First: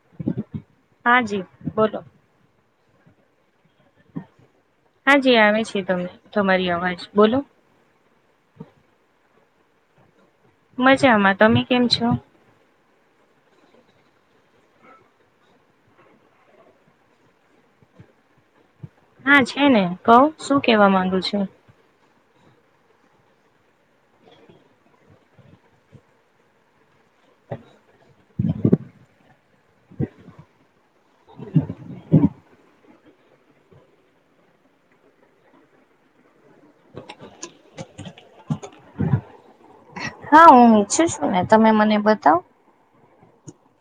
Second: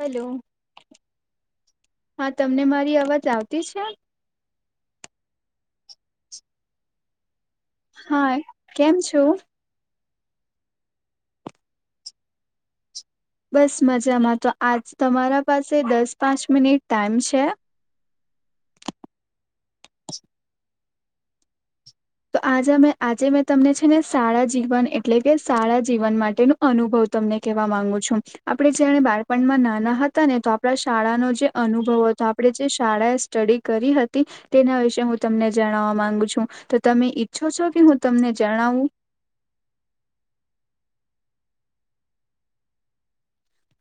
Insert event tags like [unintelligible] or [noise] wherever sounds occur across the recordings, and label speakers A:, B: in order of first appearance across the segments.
A: Hello
B: હા જી બોલો.
A: હા તમને મારી અવાજ આવતી છે.
B: હા જી આવે છે તમને તમારી અવાજ બોલો.
A: હાય કેમ છો.
B: મજામાં તમે કેમ છો.
A: બસ મજામાં તો આજ તમારા પાસે દસ પાંચ મિનિટ ટાઈમ છે.
B: હા છે ને કવો શું કેવા માંગુ છો.
A: તો આજ આજે મેં તમને છે ને સારા જીવન એટલે કે સારા જીવન માટે નો અનુભવ તમને કેવા માંગુ છું. આપણે જ્યારે બાળપણમાં નાના હતા ને તો આપણા શાળાનો જે અનુભવ હતો આપણે જે શાળાએ સ્ટડી કરી હતી તેના વિશે હું તમને જણવા માંગુ છું તો તમે ઈચ્છો છો કે હું તમને જણાવું.
B: હા હું ઈચ્છું છું ને તમે મને બતાવો.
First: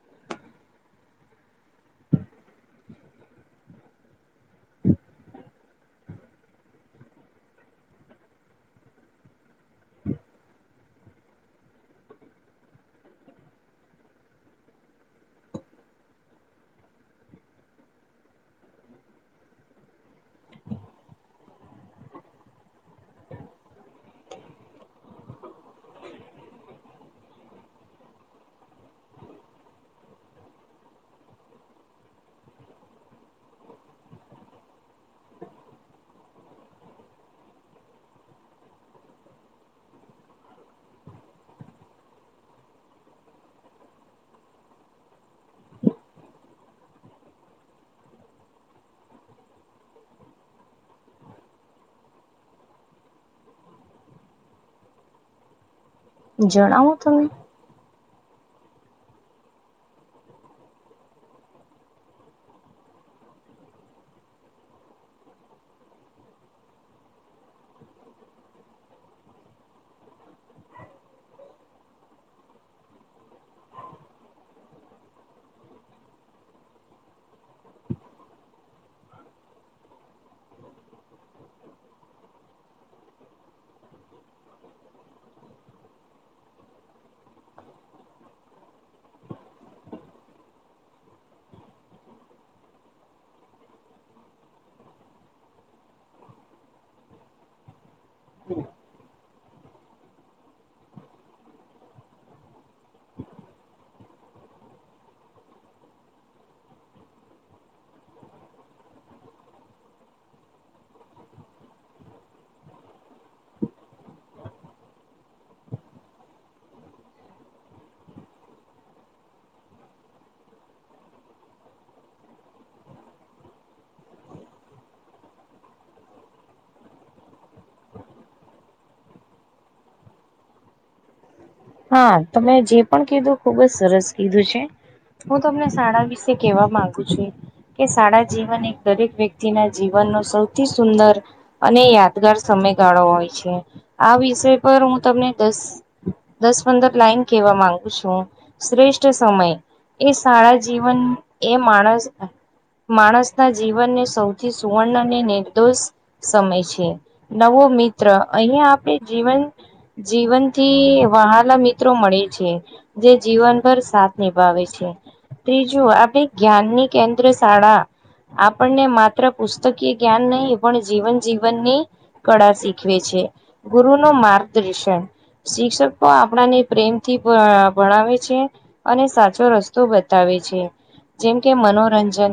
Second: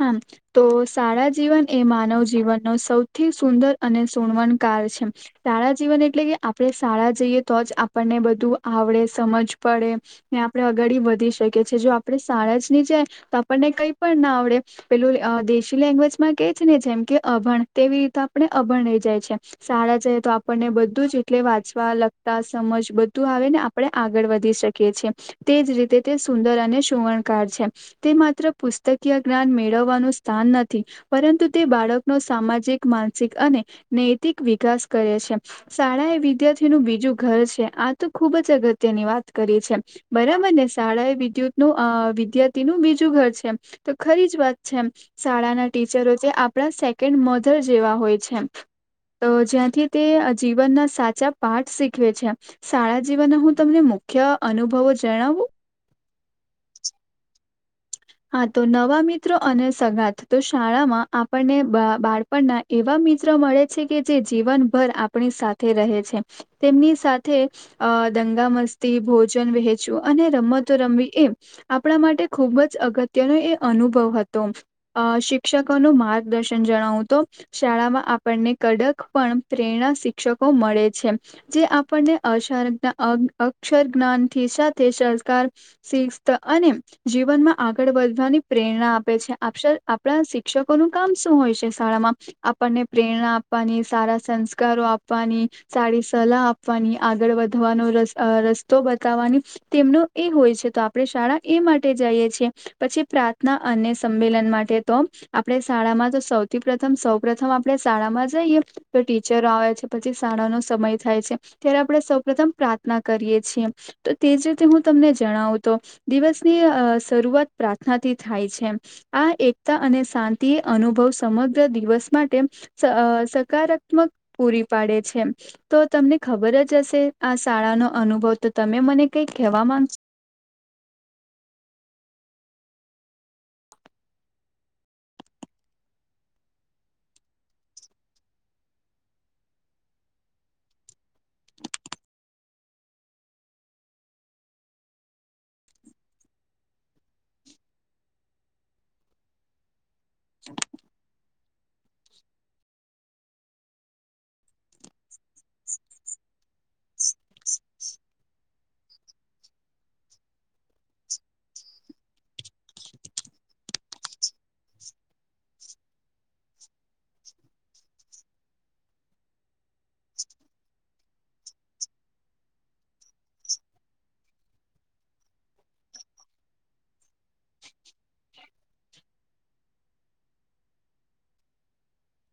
A: હા. તો શાળા જીવન એ માનવ જીવનનો સૌથી સુંદર અને સુણવણ કળ છે. શાળા જીવન એટલે કે આપણે શાળા જઈએ તો જ આપણને બધું આવડે સમજ પડે. ને આપણે અગાળી વધી શકીએ છીએ જો આપણે શાળા જ ની જાય તો આપણને કઈ પણ ના આવડે. પેલું આ દેશી લેંગ્વેજમાં કે છે ને જેમ કે અભણ તેવી રીતે આપણે અભણ રહી જાય છે. શાળા જઈ તો આપણને બધું જ એટલે વાંચવા લખતા સમજ બધું આવે ને અપ આપણે આગળ વધી શકીએ છીએ. તે જ રીતે તે સુંદર અને સુવણકાર છે તે માત્ર પુસ્તકીય જ્ઞાન મેળવવાનું સ્થાન નથી. પરંતુ તે બાળકનો સામાજિક માનસિક અને નૈતિક વિકાસ કરે છે. શાળા એ વિદ્યાર્થીનું બીજું ઘર છે આ તો ખુબ જ અગત્યની વાત કરી છે. બરાબર ને શાળાએ વિદ્યુત નું અ વિદ્યાર્થીનું બીજું ઘર છે. તો ખરી જ વાત છે એમ. શાળાના ટીચરો જે આપણા સેકન્ડ મધર જેવા હોય છે. તો જ્યાંથી તે જીવનના સાચા પાઠ શીખવે છે. શાળા જીવન ના હું તમને મુખ્ય અનુભવો જણાવું.
B: જણાવો તમે.
A: હા તો નવા મિત્રો અને સગાથ તો શાળામાં આપણને બા બાળ પણ ન એવા મિત્ર મળે છે કે જે જીવનભર આપણી સાથે રહે છે. તેમની સાથે અ દંગા મસ્તી ભોજન વહેંચવું અને રમતો રમવી એમ આપણા માટે ખુબ જ અગત્યનો એ અનુભવ હતો. અ શિક્ષકોનું માર્ગદર્શન જણાવું તો શાળામાં આપણને કડક પણ પ્રેરણા શિક્ષકો મળે છે. જે આપણને [unintelligible] અ અક્ષર જ્ઞાનથી સાથે સંસ્કાર શિસ્ત અને જીવનમાં આગળ વધવાની પ્રેરણા આપે છે [unintelligible] આપણા શિક્ષકોનું કામ શું હોય છે શાળામાં આપણને પ્રેરણા આપવાની સારા સંસ્કારો આપવાની સારી સલાહ આપવાની આગળ વધવાનો આ રસ્તો બતાવવાની તેમનો એ હોય છે તો આપડણે શાળા એ માટે જએ છીએ. પછી પ્રાર્થના અને સંમેલન માટે તો આપણે શાળામાં તો સૌથી પ્રથમ સૌ પ્રથમ આપડણે શાળામાં જઈએ તો ટીચર આવે છે પછી શાળાનો સમય થાય છે. ત્યારે આપણે સૌ પ્રથમ પ્રાર્થના કરીએ છીએ. તો તેજ રીતે હું તમને જણાવું તો દિવસની અ શરૂઆત પ્રાર્થના થી થાય છે એમ. આ એકતા અને શાંતિ અનુભવ સમગ્ર દિવસ માટે સ સકારાક તવક પૂરી પાડે છે. તો તમને ખબર જ હશે આ શાળા નો અનુભવ તો તમે મને કઈ કહેવા માંગ
B: હા તમે જે પણ કીધું ખુબ જ સરસ કીધું છે. હું તમને શાળા વિશે કેવા માંગુ છું. કે શાળા જીવન એક દરેક વ્યક્તિના જીવનનો સૌથી સુંદર અને યાદગાર સમયગાળો હોય છે આ વિષય પર હું તમને દસ દસ પંદર લાઈન કેવા માંગુ છું શ્રેષ્ઠ સમય એ શાળા જીવન એ માણસ માણસના જીવનને સૌથી સુવર્ણ અને નિર્દોષ સમય છે. નવો મિત્ર અહીયાં આપે જીવન જીવનથી વહાલા મિત્રો મળે છે જે જીવનભર સાથ નિભાવે છે. ત્રીજું આપડી જ્ઞાન ની કેન્દ્ર શાળા આપણને માત્ર પુસ્તકીય જ્ઞાન નહીં એ પણ જીવન જીવનની કળા શીખવે છે ગુરુ નો માર્ગદૃર્શન શિક્ષક તો આપણાને પ્રેમથી ભ ભણાવે છે અને સાચો રસ્તો બતાવે છે. જેમ કે મનોરંજન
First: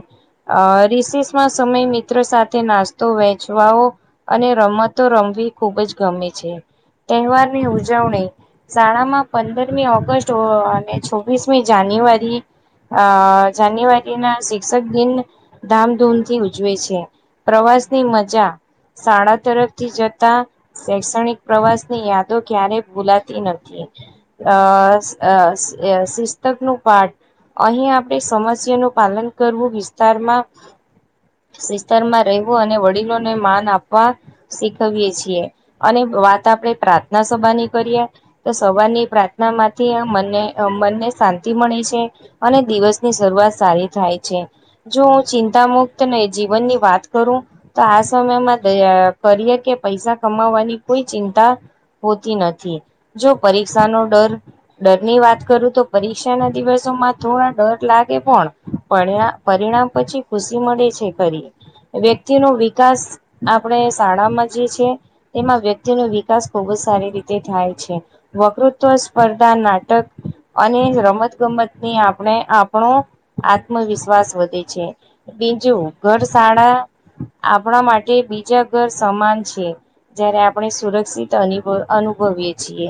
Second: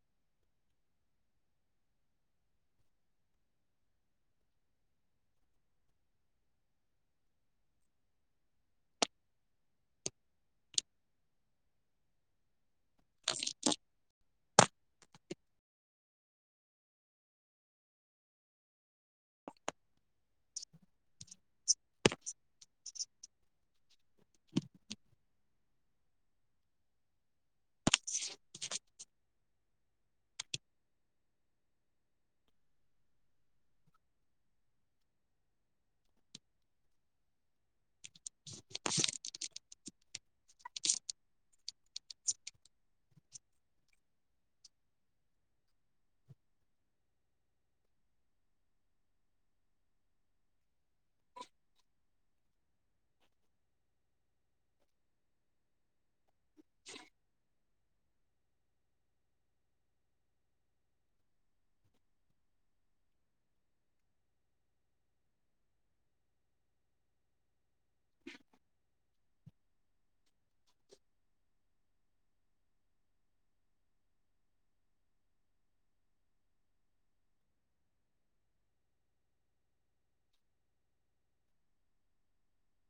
B: અ રિસીસમાં સમય મિત્રો સાથે નાસ્તો વેચવાઓ અને રમતો રમવી ખૂબ જ ગમે છે તહેવારની ઉજવણી શાળામાં પંદરમી ઓગસ્ટ ઓ અને છવ્વીસમી જાન્યુઆરી અ જાન્યુઆરી ના શિક્ષક દિન ધામધૂમથી ઉજવે છે પ્રવાસની મજા શાળા તરફથી જતા શૈક્ષણિક પ્રવાસ ની યાદો ક્યારેય ભૂલાતી નથી અસ અસ અ શિસ્તક નું પાઠ. અહીં આપણે સમસ્યા નું પાલન કરવું વિસ્તારમાં વિસ્તારમાં રહેવું અને વડીલોને માન આપવા શીખવીએ છીએ અને વ વાત આપણે પ્રાર્થના સભાની કરીએ તો સવારની પ્રાર્થના માંથી અ મને મનને શાંતિ મળી છે. અને દિવસની શરૂઆત સારી થાય છે. જો હું ચિંતા મુક્ત ને જીવનની વાત કરું તો આ સમયમાં અ કરીએ કે પૈસા કમાવાની કોઈ ચિંતા હોતી નથી જો પરીક્ષાનો ડર ડર ની વાત કરું તો પરીક્ષા ના દિવસો માં થોડા ડર લાગ. ગે પણ પરિણ પરિણામ પછી ખુશી મળે છે ખરી. વ્યક્તિ નો વિકાસ આપણે શાળામાં જે છે. તેમાં વ્યક્તિ નુ વિકાસ ખૂબ જ સારી રીતે થાય છે વકૃત્વ સ્પર્ધા નાટક અને રમત ગમતની આપણે આપણો આત્મવિશ્વાસ વધે છે. બીજું ઘર શાળા આપણા માટે બીજા ઘર સમાન છે. જયારે આપણે સુરક્ષિત અનીવ અનુભવીએ. છીએ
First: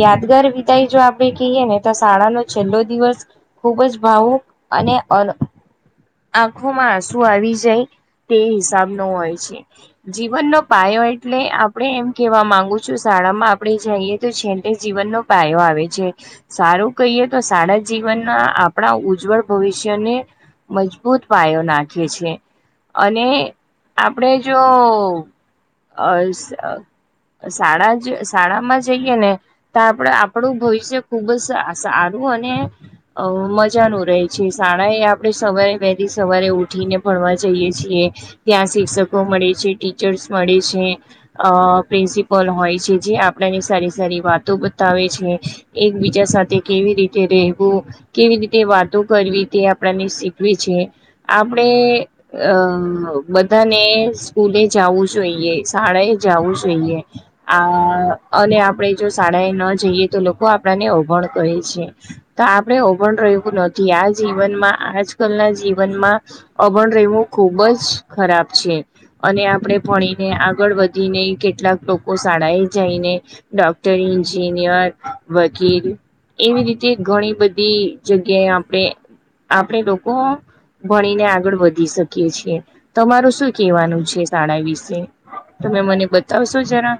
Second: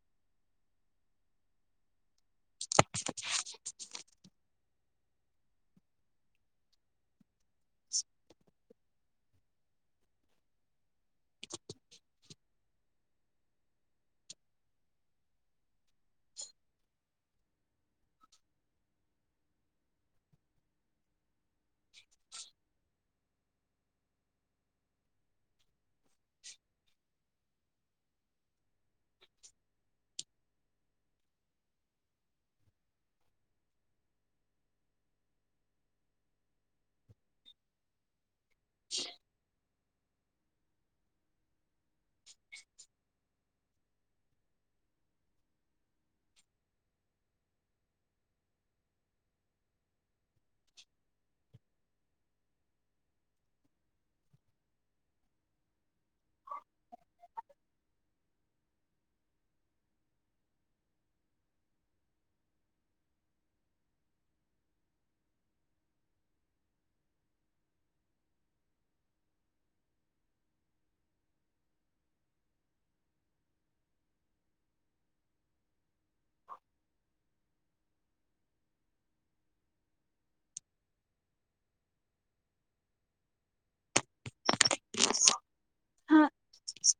B: યાદગાર વિદાય જો આપડે કીયે ને તો શાળાનો છેલ્લો દિવસ ખુબ જ ભાવુક અને અ આંખોમાં આસુ આવી જે તે હિસાબ. હોય છે, જીવનનો પાયો એટલે આપણે એમ કેવા માંગુ છું શાળામાં આપણે જઈએ તો છે તે જીવનનો પાયો આવે છે. સારું કહીએ તો સારા જીવનના આપણા ઉજ્જવળ ભવિષ્યને, મજ અદભૂત પાયો નાખીએ છીએ, અને આપણેે જો અ સાડા જ સાડા માં જઈએ ને, તો આપડ આપણું ભવિષ્ય ખુબ જ સારું અને અ મજા ન રહે છે શાળા એ આપણે સવારે બેથી સવારે ઉઠીને ભણવા જઈએ છીએ. ત્યાં શિક્ષકો મળે છે ટીચર્સ મળે છે. અ પ્રિન્સિપલ હોય છે જે આપડાની સારી સારી વાતો બતાવે છે, એકબીજા સાથે કેવી રીતે રહેવું. કેવી રીતે વાતો કરવી તે આપણને શીખવી છે, આપણેે અ બધાને સ્કૂલે જવું જોઈએ શાળાએ જવું જોઈએ. આ અને આપડે જો શાળાએ ન જઈએ તો લોકો આપડાને અવભણ કે છે. તો આપણે ઓ પણ રહ્યું નથી આ જીવનમાં આજકાલના જીવનમાં અભણ રહેવું ખુબ જ ખરાબ છે. અને આપડણે ભણીને આગળ વધીને કેટલાક લોકો શાળાએ જઈને. ડોક્ટર ન્જિનિયર વકીલ એવી રીતે ઘણી બધી બી જગ્યાએ આપણે આપણે લોકો ભણીને આગળ વધી શકીએ છીએ, તમાર શું કેવાનું છે સાડા વીસ. તમે મને
A: હા,
B: બતાવશો જરા.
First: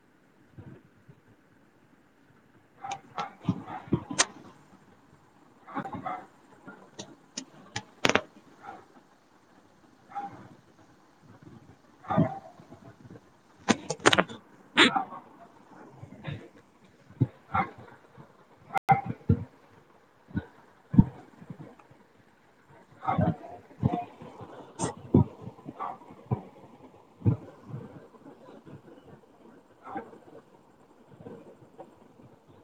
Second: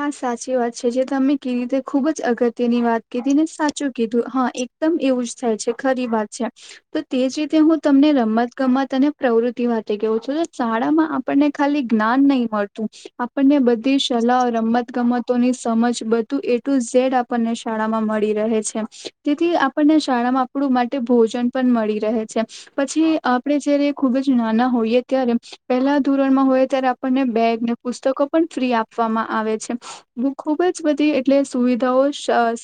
A: હા સાચી વાત છે જે તમે કીધી તે ખુબ જ અગત્યની વાત કીધી ને સાચું કીધું હા એકદમ એવું જ. થાય છે ખરી વાત છે. તો તે જ રીતે હું તમને રમત ગમત અને પ્રવૃત્તિ વા ગઉં છું શાળામાં આપણને ખાલી જ્ઞાન નહી મળતું, આપણને બધી સલાહ રમત ગમતોની સમજ બધું એટું ઝેડ આપણને શાળામાં મળી રહે છે, તેથી આપણને શાળામાં આપડું માટે ભોજન પણ મળી રહે છે. પછી આપણે જયારે ખૂબ જ નાના હોઈએ ત્યારે, પહેલા ધોરણમાં હોય ત્યારે બેગને પુસ્તકો પણ ફ્રી આપવામાં આવે છે, બ ખુબ જ બધી એટલે સુવિધાઓ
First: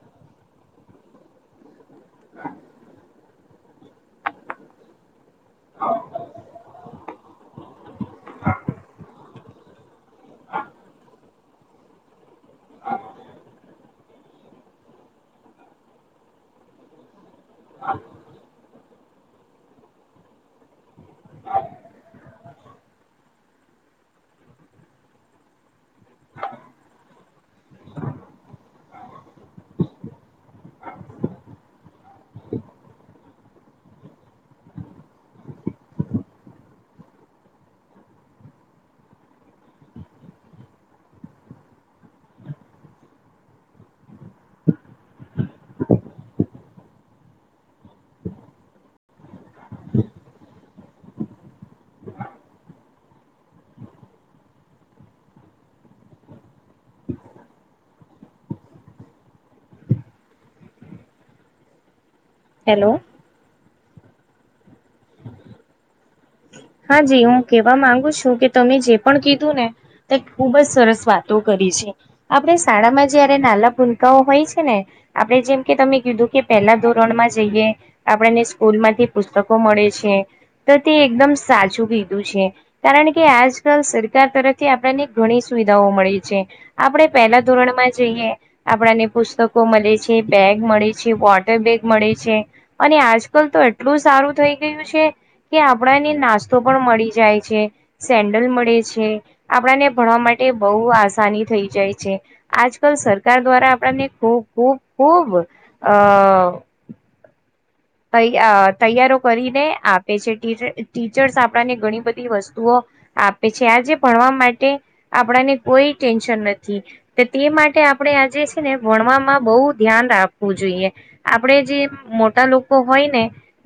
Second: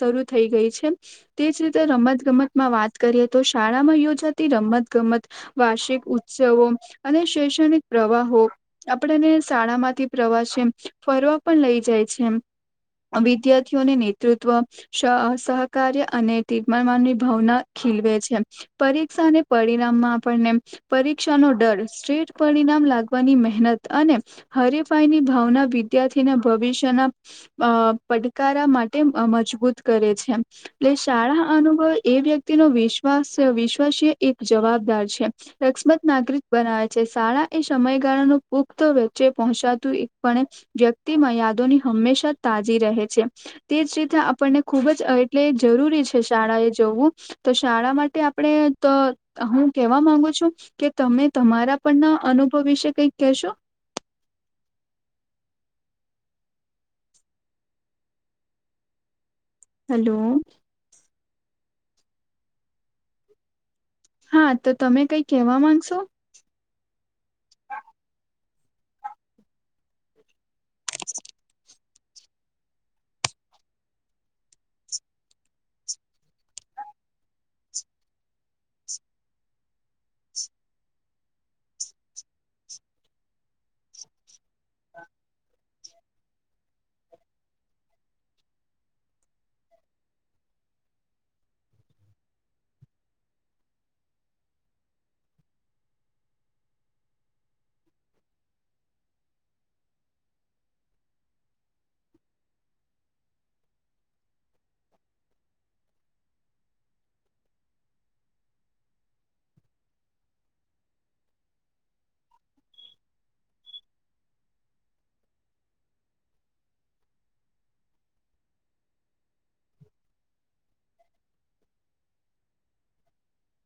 A: શરૂ થઈ ગઈ છે. તેજ રીતે રમત ગમતમાં વાત કરીએ તો શાળામાં યોજાતી રમત ગમત, વાર્ષિક ઉત્સવો અને શૈક્ષણિક પ્રવાહો આપડને શાળા માંથી પ્રવાસે એમ ફરવા પણ લઈ જાય છે એમ. વિદ્યાર્થીઓને નેતૃત્વ, સહકાર્ય અને તર્માન માનની ભાવના ખીલવે છે, પરીક્ષા અને પરિણામમાં આપણને પરીક્ષાનો ડર સ્ટ્રેટ પરિણામ લાગવાની મહેનત અને હરીફાઈની ભાવના વિદ્યાર્થીના ભવિષ્યના અ પડકારા માટે મજબૂત કરે છે. એટલે શાળા અનુભવ એ વ્યક્તિ ન વિશ્વાસ વિશ્વાસીય એક જવાબદાર છે. રક્ષમત નાગરિક બનાવે છે શાળા એ સમયગાળા ન પુખત વચ્ચે પહોંચાતું પણણે વ્યક્તિ મર્યાદોની હંમેશા તાજી રહે છે. તે જ રીતે આપણને ખુબ જ એટલે જરૂરી છે શાળા એ જોવું. તો શાળા માટે આપણે હું કેવા માંગુ છું. કે તમે તમારા પણ ના અનુભવ વિશે કઈક કહેશો. હેલો.
B: હલો.
A: હા તો તમે કઈ કેવા માંગશો.
B: હા જી હું કેવા માંગુ છું કે તમે જે પણ કીધું ને. તે ખુબ જ સરસ વાતો કરી છે, આપણે શાળામાં જયારે નાલા ભૂલકાઓ હોય છે ને. આપડણે જેમ કે તમે કીધું કે પહેલા ધોરણમાં જઈએ. આપણને સ્કૂલ માંથી પુસ્તકો મળે છે, તો તે એકદમ સાચું કીધું છે. કારણ કે આજકાલ સરકાર તરફથી આપણને ઘણી સુવિધાઓ મળી છે. આપણેે પહેલા ધોરણમાં જઈએ. આપણાને પુસ્તકો મલે છે, બેગ મળે છે વોટર બેગ મળે છે. અને આજકલ તો એટલું સારું થઈ ગયું છે કે આપણાને નાસ્ તો પણ મળી જાય છે. સેન્ડલ મળે છે, આપણાને ભણવા માટે બઉ આસાની થઈ જાય છે. આજકાલ સરકાર દ્વારા આપણને ખૂબ ખૂબ ખૂબ અ તૈયા અ તૈયાર કરીને આપે છે, ટી ટીચર્સ આપણને ઘણી બધી વસ્તુઓ આપે છે આજે ભણવા માટે આપણાને કોઈ ટેન્શન નથી. તો તે માટે આપણે આજે છે ને વણવામાં બહુ ધ્યાન રાખવું જોઈએ. આપણેે જે મોટા લોકો હોય ને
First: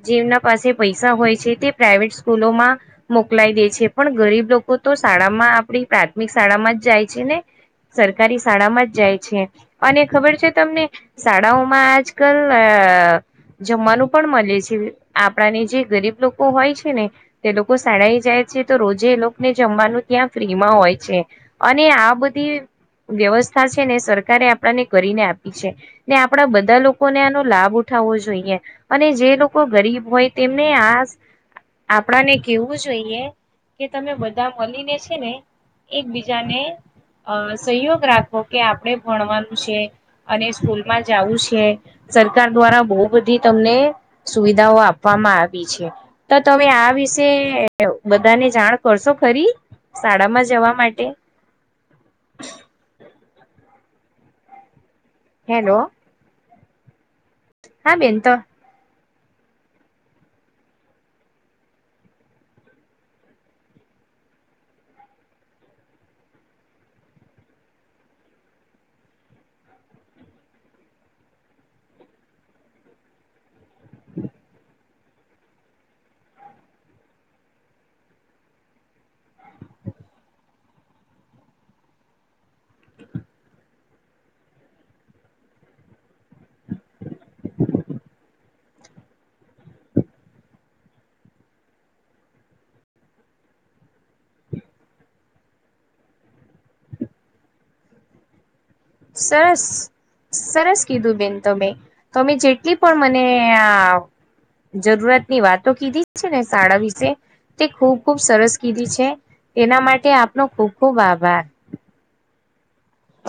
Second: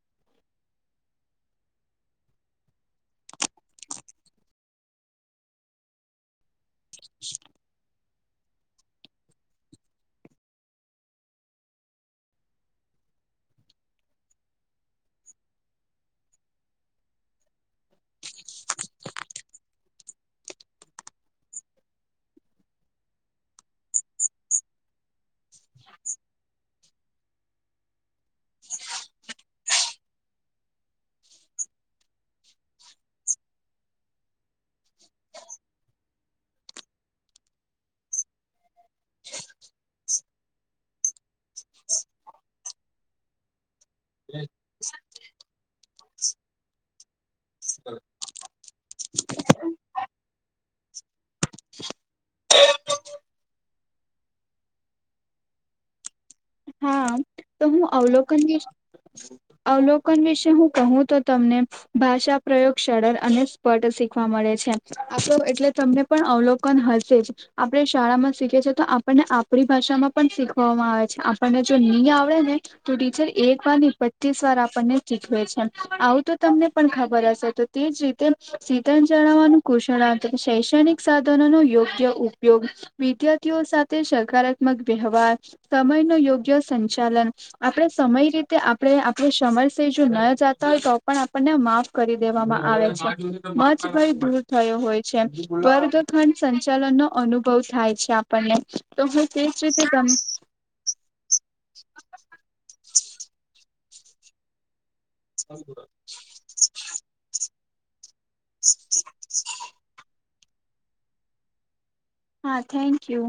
B: જેમના પાસે પૈસા હોય છે તે પ્રાઈવેટ સ્કૂલોમાં મોકલાય દે છે પણ ગરીબ લોકો તો શાળામાં આપણી પ્રાથમિક શાળામાં જ જાય છે ને. સરકારી શાળામાં જ જાય છે અને ખબર છે તમને શાળાઓમાં આજકાલ અ જમવાનું પણ મલે છે આપણાને જે ગરીબ લોકો હોય છે ને તે લોકો શાળાએ જાય છે તો રોજે એ લોકોને જમવાનું ત્યાં ફ્રી માં હોય છે. અને આ બધી વ્યવસ્થા છે ને સરકારે આપણને કરીને આપ ને આપણા બધાં લોકોને આનો લાભ ઉઠાવવો જોઈએ. અને જે લોકો ગરીબ હોય તેમને આસ આપણાને કેવું જોઈએ કે તમે બધાં મલીને છે ને એકબીજાને અ સંયોગ રાખો કે આપણે ભણવાનું છે. અને સ્કૂલમાં જાવું છે સરકાર દ્વારા બો બધી તમને સુવિધાઓ આપવામાં આવી છે તો તમે આ વિશ શે બધાને જાણ કરશો ખરી શાળામાં જવા માટે? હેલો.
A: હા. તો હું
B: હા બેન તો
A: અવલોકન વિ અવલોકન વિશે હું કહું તો તમને ભાષા પ્રયોગ સરળ અને સ્પટ શીખવા મળે છે આપો એટલે તમને પણ અવલોકન હશે જ. આપણે શાળામાં શીખયે છીએ તો આપણને આપણી ભાષામાં પણ શીખવામાં આવે છે આપણને જો ની આવ વડે ને તો ટીચર એકવાર ની પચ્ચીસ વાર આપણને શીખવે છે આવું તો તમને પણ ખબર હશે તો તે જ રીતે શીધન જણાવાનું કુષણાથ શૈક્ષણિક સાધનોનો યોગ્ય ઉપયોગ વિદ્યાર્થીઓ સાથે સકારાત્મક વ્યવહાર, સમયનો યોગ્ય સંચાલન આપણે સમય રીતે આપણે આપણુ સમયસર જો ન જાતા હોય તો પણ આપણને માફ કરી દેવામાં આવે છે મજ ભય દૂર થયો હોય છે પર જો ખંડ સંચાલનનો અનુભવ થાય છે આપણને. તો હું તેજ
B: સરસ
A: રીતે તમ
B: સરસ કીધું બેન તમે તમે જેટલી પણ મને આ જરૂરતની વાતો કીધી છે ને શાળા વિશે તે ખૂબ ખૂબ સરસ કીધી છે એના મા ટે આપનો ખુબ ખુબ આભાર.
A: હા, થેન્ક યુ.